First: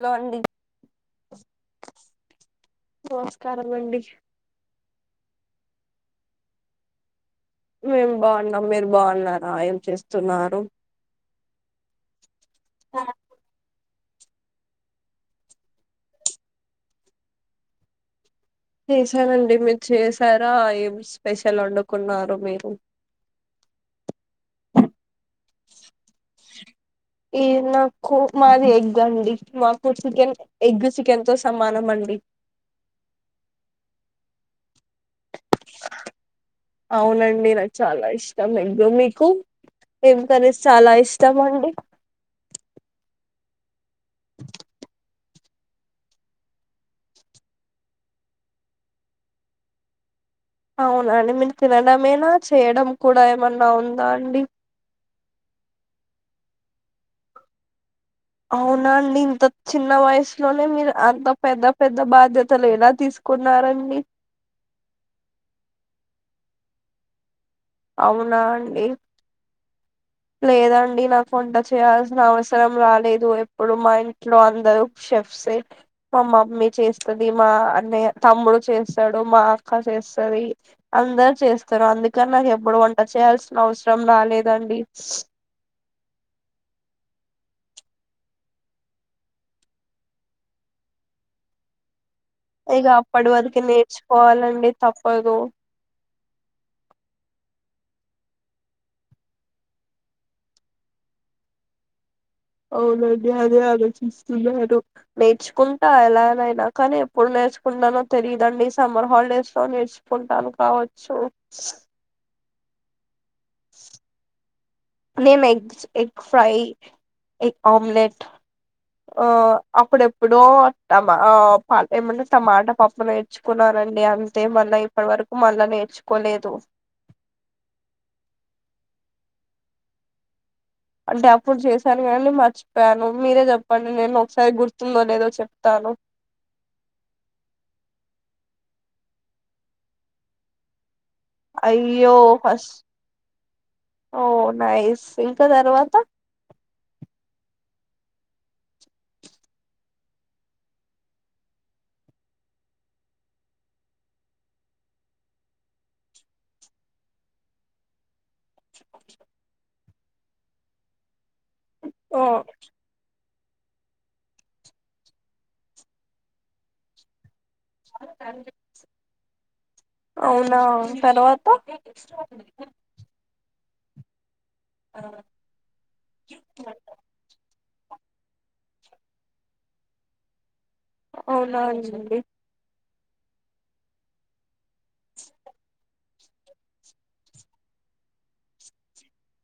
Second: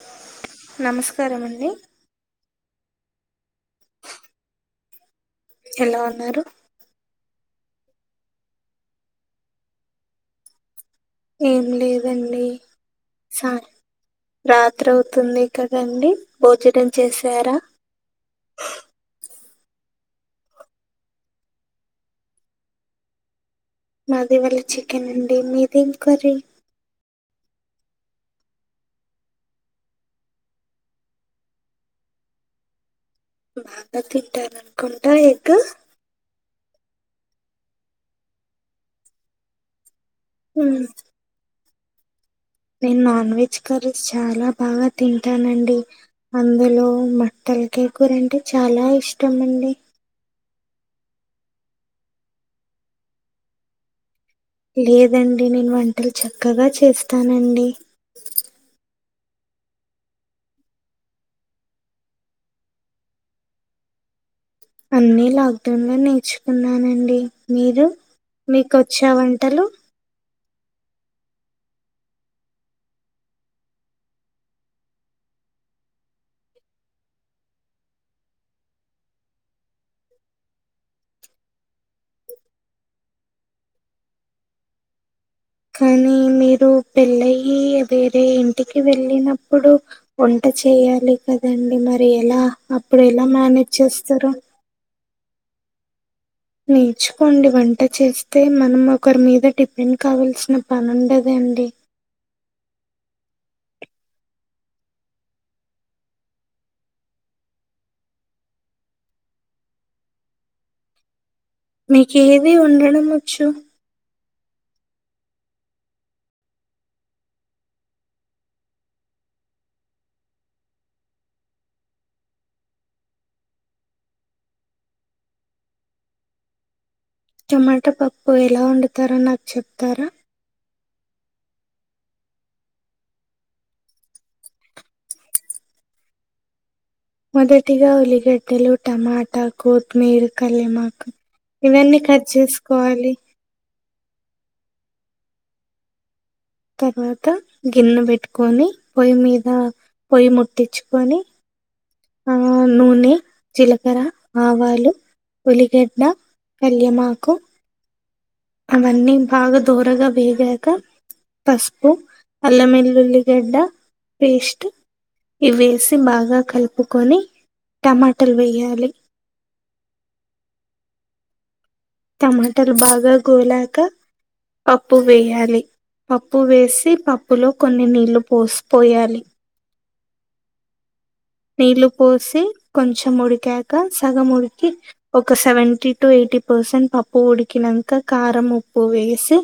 Hello అండి నమస్కార అండి నమస్కారం అండి ఎలా ఉన్నారు మేము బాగున్నాం మీరు బాగున్నారు రా ఏం చేస్తున్నారు ఏం లేదండి సార్ రాత్రవుతుంది కదండి భోజనం చేశారా చేశనండి మీరు చేసారా ఏం స్పెషల్ వండుకున్నారు మీరు మాది వాళ్ళ చికెన్ అండి మీది ఏం కర్రీ ఈ నాకు మాది ఎగ్ అండి మాకు చికెన్ ఎగ్ చికెన్ తో సమానం అండి బాగా తింటాన కొంటారా ఎగ్ అవునండి నాకు చాలా ఇష్టం ఎగ్గు మీకు ఏం కర్రీస్ మ్మ్. చాలా ఇష్టం అండి నేను నాన్ వెజ్ కర్రీ చాలా బాగా తింటా తింటానండి అందులో మటన్ తలకాయ కూర అంటే చాలా ఇష్టం అండి అవునండి మీరు తినడమేనా చేయడం కూడా ఏమన్నా ఉందా అండి లేదండి నేను వంటలు చక్కగా చేస్తానండి అవునా అండి ఇంత చిన్న వయసులోనే మీరు అంత పెద్ద పెద్ద బాధ్యతలు ఎలా తీసుకున్నారండి అన్ని లాక్ డౌన్ లో నేర్చుకున్నానండి మీరు అవునా మీకు అండి వచ్చే వంటలు లేదండి నాకు వంట చేయాల్సిన అవసరం రాలేదు ఎప్పుడు మా ఇంట్లో అందరు షెఫ్సే మా మమ్మీ చేస్తుంది మా అన్నయ్య తమ్ముడు చేస్తాడు మా అక్క చేస్తుంది అందరు చేస్తారు అందుకని నాకు ఎప్పుడు వంట చేయాల్సిన అవసరం రాలేదండి డోర్ సౌండ్ కానీ మీరు పెళ్ళయి వేరే ఇంటికి వెళ్ళినప్పుడు వంట చేయాలి కదండి మరి అప్పుడు ఎలా ఇక అప్పుడు ఎలా అప్పటి వరకు మేనేజ్ చేస్తారు నేర్చుకోవాలండి తప్పదు నేర్చుకోండి వంట చేస్తే మనం ఒకరి మీద డిపెండ్ కావల్సిన పని ఉండద అండి అవునండి అదే ఆలోచిస్తున్నారు నేర్చుకుంటా ఎలానైనా కానీ ఎప్పుడు నేర్చుకుంటునో తెలియదండి సమ్మర్ హాలిడేస్ లో నేర్చుకుంటాను కావచ్చు మీకే మేము ఉండడము ఉండొచ్చు నేను egg egg fry egg omelette ఆ అప్పుడ ఎప్పుడో టమా ఏమంటే టమాటా పప్పు నేర్చుకున్నానండి అంతే మళ్ళీ ఇప్పటి వరకు మళ్ళా నేర్చుకోలేదు టమాటా పప్పు ఎలా వండుతారో నాకు చెప్తారా అంటే అప్పుడు చేశాను కదండి మర్చిపోయాను మీరే చెప్పండి నేను ఒకసారి గుర్తుందో లేదో చెప్తాను మొదటిగా ఉలిగడ్డలు టమాటా కొత్మీర కల్లెమకు ఇవన్నీ అయ్యో కట్ ఫస్ట్ చేసుకోవాలి ఓ నైస్ ఇంకా తర్వాత తర్వాత గిన్నె పెట్టుకొని పొయ్యి మీద పొయ్యి ముట్టించుకొని ఆ నూనె, జీలకర్ర, ఆవాలు, ఉలిగడ్డ, కాలేమకు అవన్నీ బాగా దోరగా వేగాక పసుపు, ఓ అల్లం వెల్లుల్లి గాడ్డ పేస్టి ఇవేసి బాగా కలుపుకొని టమాటలు వేయాలి అవునా తర్వాత టమాటాలు బాగా గోలాక పప్పు వేయాలి పప్పు వేసి పప్పులో కొన్ని నీళ్లు పోస్ పోయాలి అవునా నీళ్ళు అండి పోసి కొంచెం ఉడికాక సగం ఉడికి ఒక సెవెంటీ టు ఎయిటీ పర్సెంట్ పప్పు ఉడికినాక కారం ఉప్పు వేసి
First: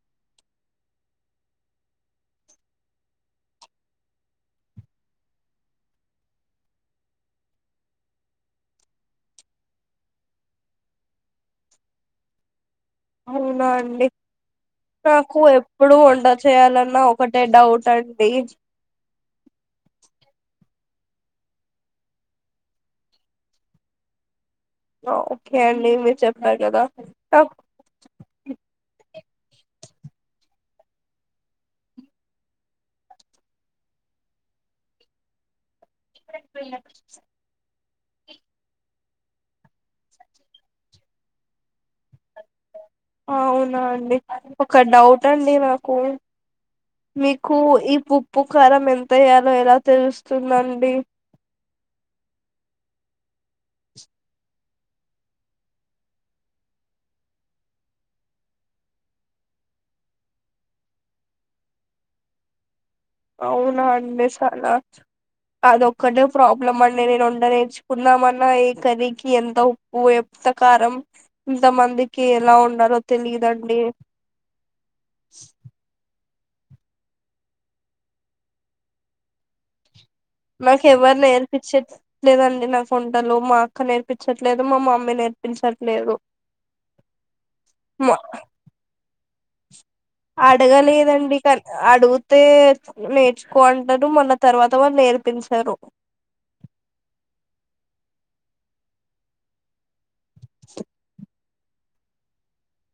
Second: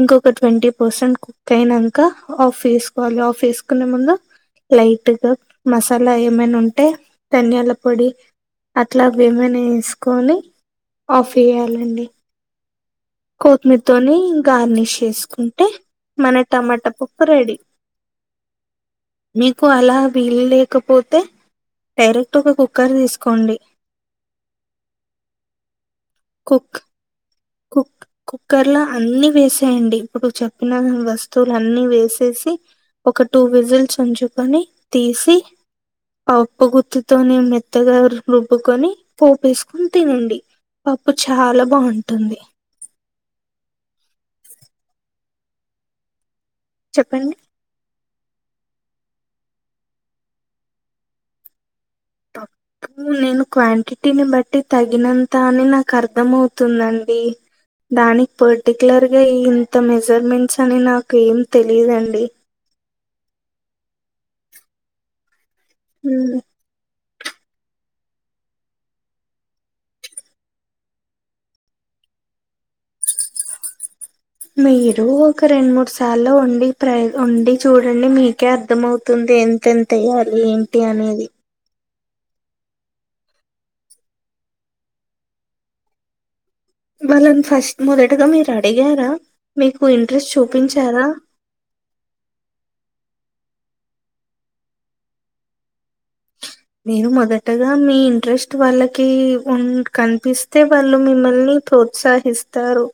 ఇంకొక ట్వంటీ పర్సెంట్ కుక్ అయినాక ఆఫ్ వేసుకోవాలి ఆఫ్ వేసుకునే ముందు లైట్గా మసాలా లా ఏమైనా ఉంటే ధనియాల పొడి అట్లావి ఏమైనా వేసుకొని ఆఫ్ వేయాలండి అవునా అండి కొత్తిమీరతోని గార్నిష్ నాకు చేసుకుంటే ఎప్పుడు వంట మన టమాటా చేయాలన్నా పప్పు ఒకటే రెడీ డౌట్ అండి మీకు అలా వీలులేక కపోతే డైరెక్ట్ గా కుక్కర్ తీసుకోండి ఓకే అండి మీ చెప్ప కుక్ కదా కుక్ కుక్కర్ లో అన్ని వేసేయండి ఇప్పుడు చెప్పిన వస్తువులున్నీ వేసేసి ఒక టూ విజిల్స్ ఉంచుకొని తీసి ఆ పప్పు గుత్తితోనీ మెత్తగా రుబ్బకొని పోపేసుకొని తినండి పప్పు చాలా బాగుంటు ఉంటంది అవునా అండి ఒక డౌట్ అండి నాకు చెప్పండి మకు ఈ పప్పు ఉప్పు కారం ఎంతయ్యాలో ఎలా తెలుస్తుందండి పప్పు నేను క్వాంటిటీని బట్టి తగినంత అని నాకు అర్థంమవుతుందండి దానికి పర్టికలర్గా ఇంత మెజర్మెంట్స్ అని నాకు ఏం తెలియదండి అవునా అండి [unintelligible] అది ఒక్కటె ప్రాబ్లమ్ అండి నేను వంట నేర్చుకున్నామన్నా ఈ కర్రీకి ఎంత ఉప్పు ఎంతకారం ఇంత మందికి ఎలా ఉండాలో తెలియదండి. మీరు ఒక రెండు మూడు సార్లు అలో వండి ట్రై వండి చూడండి మీకే అర్థంమవుతుంది ఎంతంత నాకెవరు లేరు నేర్పించేకి లేదండి నాకు వంటలు మా అక్క నేర్పించట్లేదు మా మమ్మీ నేర్పించట్లేదు వాళ్ళని ఫస్ట్ మా మొదటగా మీరు అడిగారా మీకు ఇంట్రెస్ట్ చూపించారా అడగలేదండి క అడుగితే కోంటారు మళ్ళ తర్వాత వాళ్ళు నేర్పించరు నేను మొదటగా మీ ఇంట్రెస్ట్ వాళ్ళకి ఉన్ కనిపిస్తే పిస్తే వాళ్ళు మిమ్మల్ని ప్రోత్సహిస్తారు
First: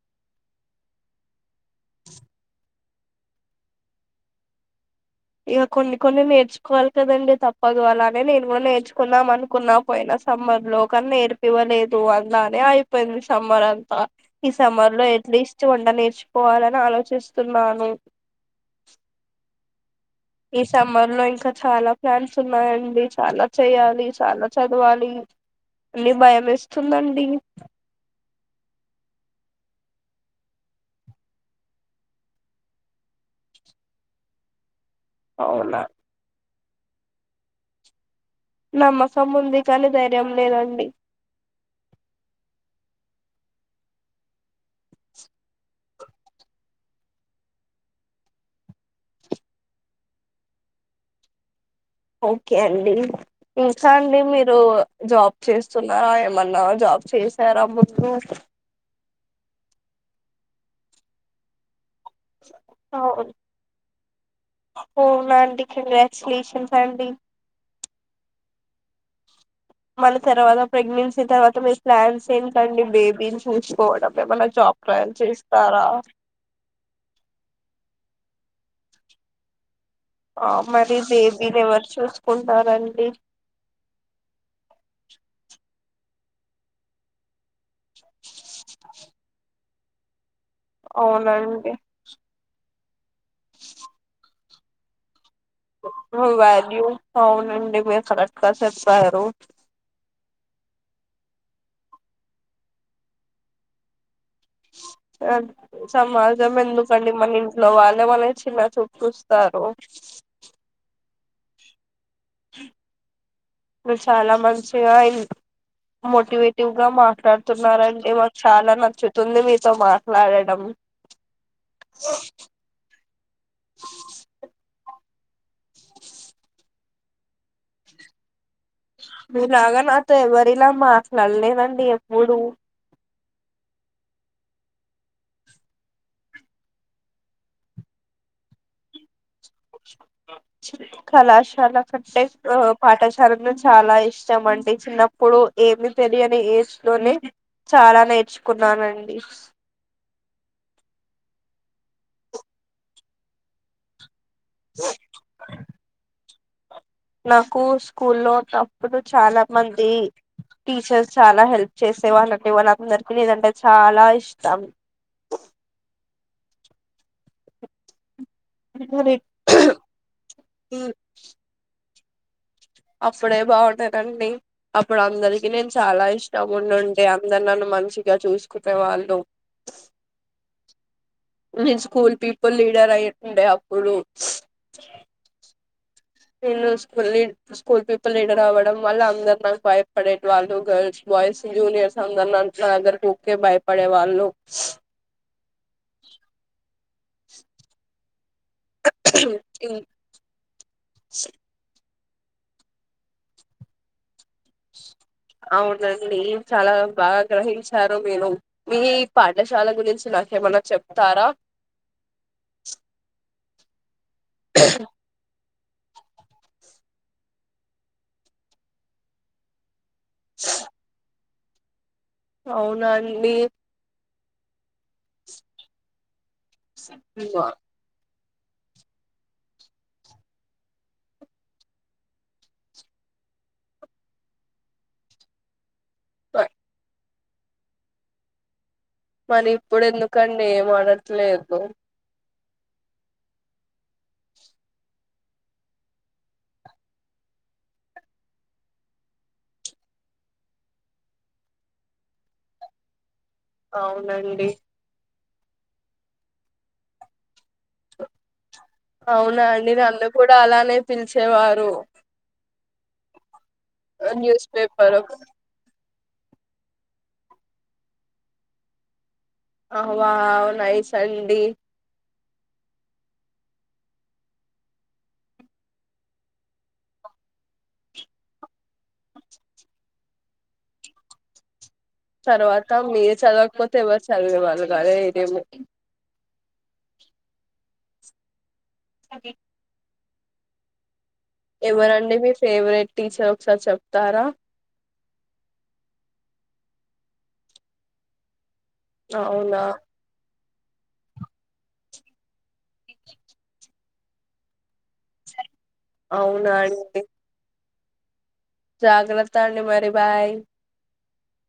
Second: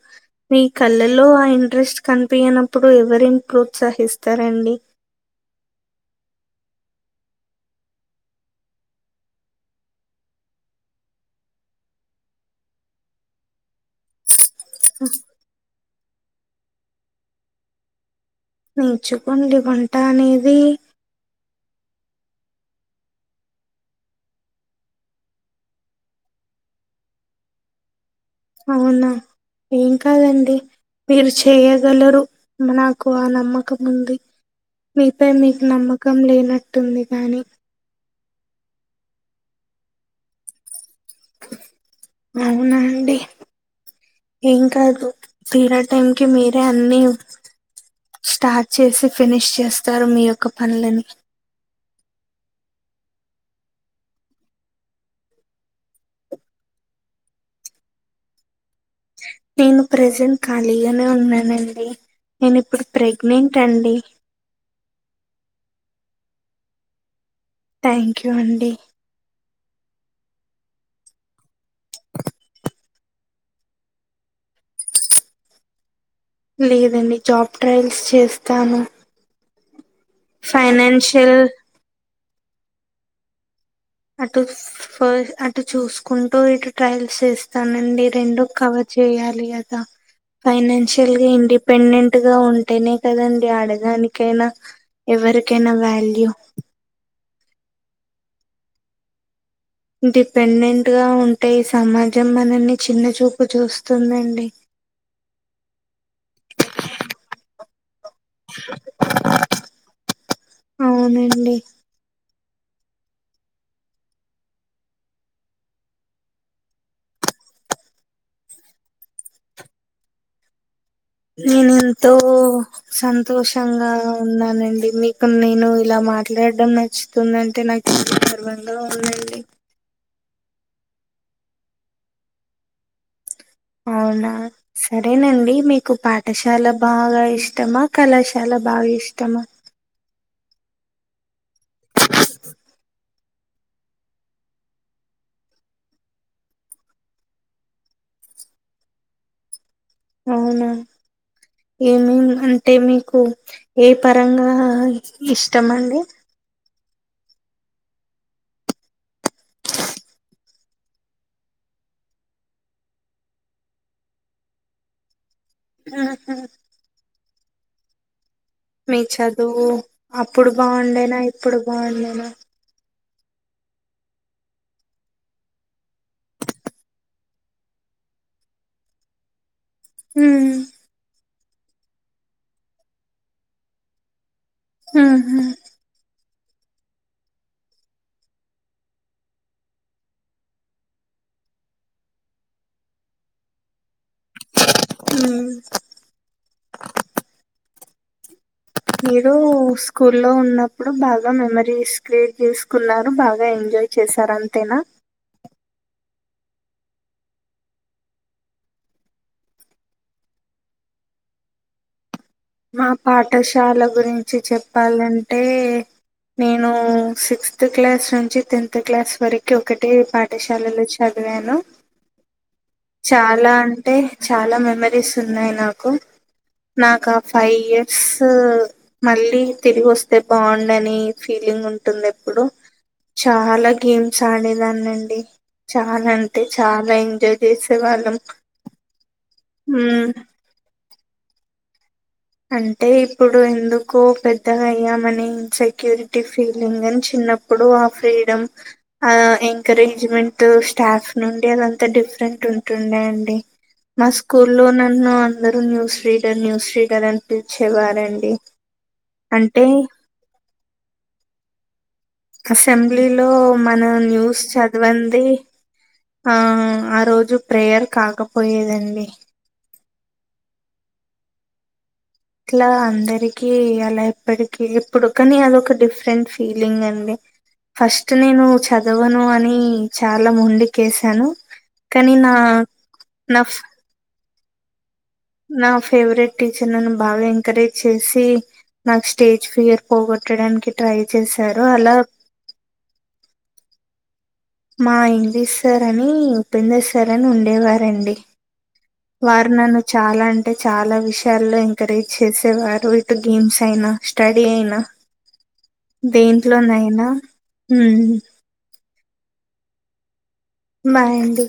మీ కళ్ళల్లో ఆ ఇంట్రెస్ట్ కనిపియనప్పుడు ఎవరేం ప్రోత్సహిస్తారండి ఇక కొన్ని కొన్ని నేర్చుకోవాలి కదండి తప్పదు. అలానే నేను కూడా నేర్చుకుందాం అనుకున్నా పోయిన సమ్మర్ లో. కానీ నేర్పివ్వలేదు అలానే అయిపోయింది సమ్మర్ అంతా. ఈ సమ్మర్ లో ఎట్లీస్ట్ వంట నేర్చుకోవాలని నేర్చుకోవాలని ఆలోచిస్తున్నాను నేర్చుకోండి వంట అనేది ఈ సమ్మర్ లో ఇంకా చాలా ప్లాన్స్ ఉన్నాయండి చాలా చెయ్యాలి చాలా చదవాలి అన్ని భయమేస్తుందండి అవునా ఏం కాదండి మీరు చేయగలరు నాకు ఆ నమ్మకం ఉంది మీపై మీకు అవునా నమ్మకం లేనట్టు ఉంటుంది కానీ నమ్మకం ఉంది కానీ ధైర్యం లేదండి అవునా అండి ఏం కాదు మీరా టైంకిి మీరే అన్ని స్టార్ట్ చేసి ఫినిష్ చేస్తారు మీ యొక్క పనులని. ఓకే అండి ఇంకా అండి మీరు జాబ్ చేస్తున్నారా ఏమన్నా జాబ్ చేసారా ముందు నేను ప్రెజెంట్ ఖాళీగానే ఉన్నానండి నేను ఇప్పుడు అవును ప్రెగ్నెంట్ అండి అవునా అండి కంగ్రాచులేషన్స్ అండి థ్యాంక్ యూ అండి మల్లి తర్వాత ప్రెగ్నెన్సీ తర్వాత మీ ప్లాన్స్ ఏంటండి బేబీని చూసుకోవడం ఏమైనా జాబ్ ట్రయిల్ చేస్తారా లేదండి జాబ్ ట్రయల్స్ చేస్తాను ఆ మరి ఫైనాన్షియల్ బేబీని ఎవరు చూసుకుంటారు ఉంటారండి కుంటూ ఇటు ట్రయల్స్ చేస్తానండి రెండు కవర్ చేయాలి కదా ఫైనాన్షియల్ గా అవునండి ఇండిపెండెంట్ గా ఉంటేనే కదండి ఆడదానికైనా ఎవరికైనా ఎవరికైనా వ్యాల్యూ వాల్యూ అవునండి మీరు కరెక్ట్గా చెప్పారు ఇండిపెండెంట్ గా ఉంటే ఈ సమాజం మనల్ని చిన్న చూపు చూస్తుందండి సమాజం ఎందుకండి మన ఇంట్లో వాళ్ళు [unintelligible] వాళ్ళని చిన్మచూపు చూస్తారు డి మీరు చాలా మంచిగా ఇ మోటివేటివ్ గా మాట్లాడుతున్నారండి. మాకు చాలా నచ్చుతుంది మీతో మాట్లాడడం. నేను ఎంతో సంతోషంగా ఉన్నానండి మీ కు నేను ఇలా మాట్లాడడం నచ్చుతుంది అంటే నాకు గర్వంగా ఉందండి మీ లాగా నా తో ఎవరిలా మాట్లాడలేదండి ఎప్పుడు అవునా సరేనండి మీకు పాఠశాల బాగా ఇష్టమా కళాశాల బాగా ఇష్టమా కళాశాల కంటే ఆ పాఠశాలే చాలా ఇష్టమండి చిన్నప్పుడు ఏమి తెలియని ఏజ్ లోనే చాలా నేర్చుకున్నానండి. అవునా ఏమేమి అంటే మీకు ఏ పరంగా ఇష్టమండి. నాకు స్కూ ల్లో ఉన్నప్పుడు చాలా మంది టీచర్స్ చాలా హెల్ప్ చేసే వాళ్ళండి వాళ్లందరికీ నీనంటే చాలా ఇష్టం ఆహా మీ మరి చదువు అప్పుడు బాగుండేనా ఇప్పుడు బాగుండే నా అప్పుడే బాగుండేదండి అప్పుడు అందరికి నేను చాలా ఇష్టం ఉండుండే అందరు నన్ను మంచిగా చూసుకునే వాళ్ళు ఉమ్ నేను స్కూల్ పీపుల్ లీడర్ అయుండే అప్పుడు హుహు నేను స్కూల్ లీ స్కూల్ పీపుల్ లీడర్ అవ్వడం వల్ల అందరు నాకు భయపడేటి వాళ్ళు గర్ల్స్ బాయ్స్ జూనియర్స్ అందరు నా అందరికి ఊర్కే భయపడే వాళ్ళు హలో ఉమ్ మీరు స్కూ ల్లో ఉన్నప్పుడు బాగా మెమోరీస్ క్రెట్ తీసుకున్నారు బాగా ఎంజాయ్ చేశారం తేనా అవునండి చాలా బాగా గ్రహించారు మీరు మీ పాఠశాల గురించి నాకేమన్నా చెప్తారా. మా పాఠశాల గురించి చెప్పాలంటే నేను సిక్స్త్ క్లాస్ నుంచి టెన్త్ క్లాస్ వరకు ఒక ఒకటే పాఠశాలలో చ చదివాను అవునండి చాలా అంటే చాలా మెమొరీస్ ఉన్నాయి నాకు నాకా ఫైవ్ ఇయర్స్ ఇప్పుడు మళ్ళీ తిరిగి వస్తే బాగుండని ఫీలింగ్ ఉంటుంది ఎప్పుడు చాలా గేమ్స్ ఆడేదాన్ని అండి చాలా అంటే చాలా ఎంజాయ్ చేసే వాళ్ళం మరి ఇప్పుడు ఎందుకండి ఏమో అ ట్లేదు అంటే ఇప్పుడు, ఎందుకు పెద్దగయ్యామనీ ఇన్సెక్యూరిటీ ఫీలింగ్ అని చిన్నప్పుడు, ఆ ఫ్రీడమ్, ఆ ఎంకరేజ్మెంట్, స్టాఫ్ నుండి అదంతా డిఫరెంట్ ఉంటుండ అండి. మా అవునండి స్కూల్లో నన్ను అందరూ న్యూస్ రీడర్, న్యూస్ రీడర్ అన్ పిల్చేవారండి. అవునా అండి! నన్ను కూడ అలానె పిలిచేవారు. అసెంబ్లీలో మన న్యూస్ చదవంది ఆ. ఆ రోజు ప్రేయర్ కాకపోయేదండి. అ వావ్ నైస్ అండి. ఇట్లా అందరికి అలా ఎప్పటికి, ఎప్పుడు, కాని అదొక డిఫరెంట్ ఫీలింగ్ అండి. ఫస్ట్ నేను చదవను అని చాలా మొండికేశాను. తర్వాత మీర్ చదవకపోతే, ఎవరు చదివేవాళ్ళు గాదె నా ఫేవరెట్ టీచర్ నన్ను బాగ ఎంకరేజ్ చేసి, నాకు స్టేజ్ ఫియర్ పోగొట్టడానికి ట్రై చేశారు అలా ఎవరండీ మీ ఫెవరెట్ టీచర్? ఒకసారి చెప్తారా? మా హింది సార్ అని ఉపేందర్ సర్ అని ఉండేవారండి. వారు అవునా నన్ను చాల అన్ అంటే, చాలా విషయాల్లో ఎంకరేజ్ చేసేవారు. ఇటు గేమ్స్ అయినా! స్టడీ అయినా! అవునా అండి దేంట్లోనయనా, మ్మ్ జాగ్రత్త అండి మరి, బాయ్. బాయండి.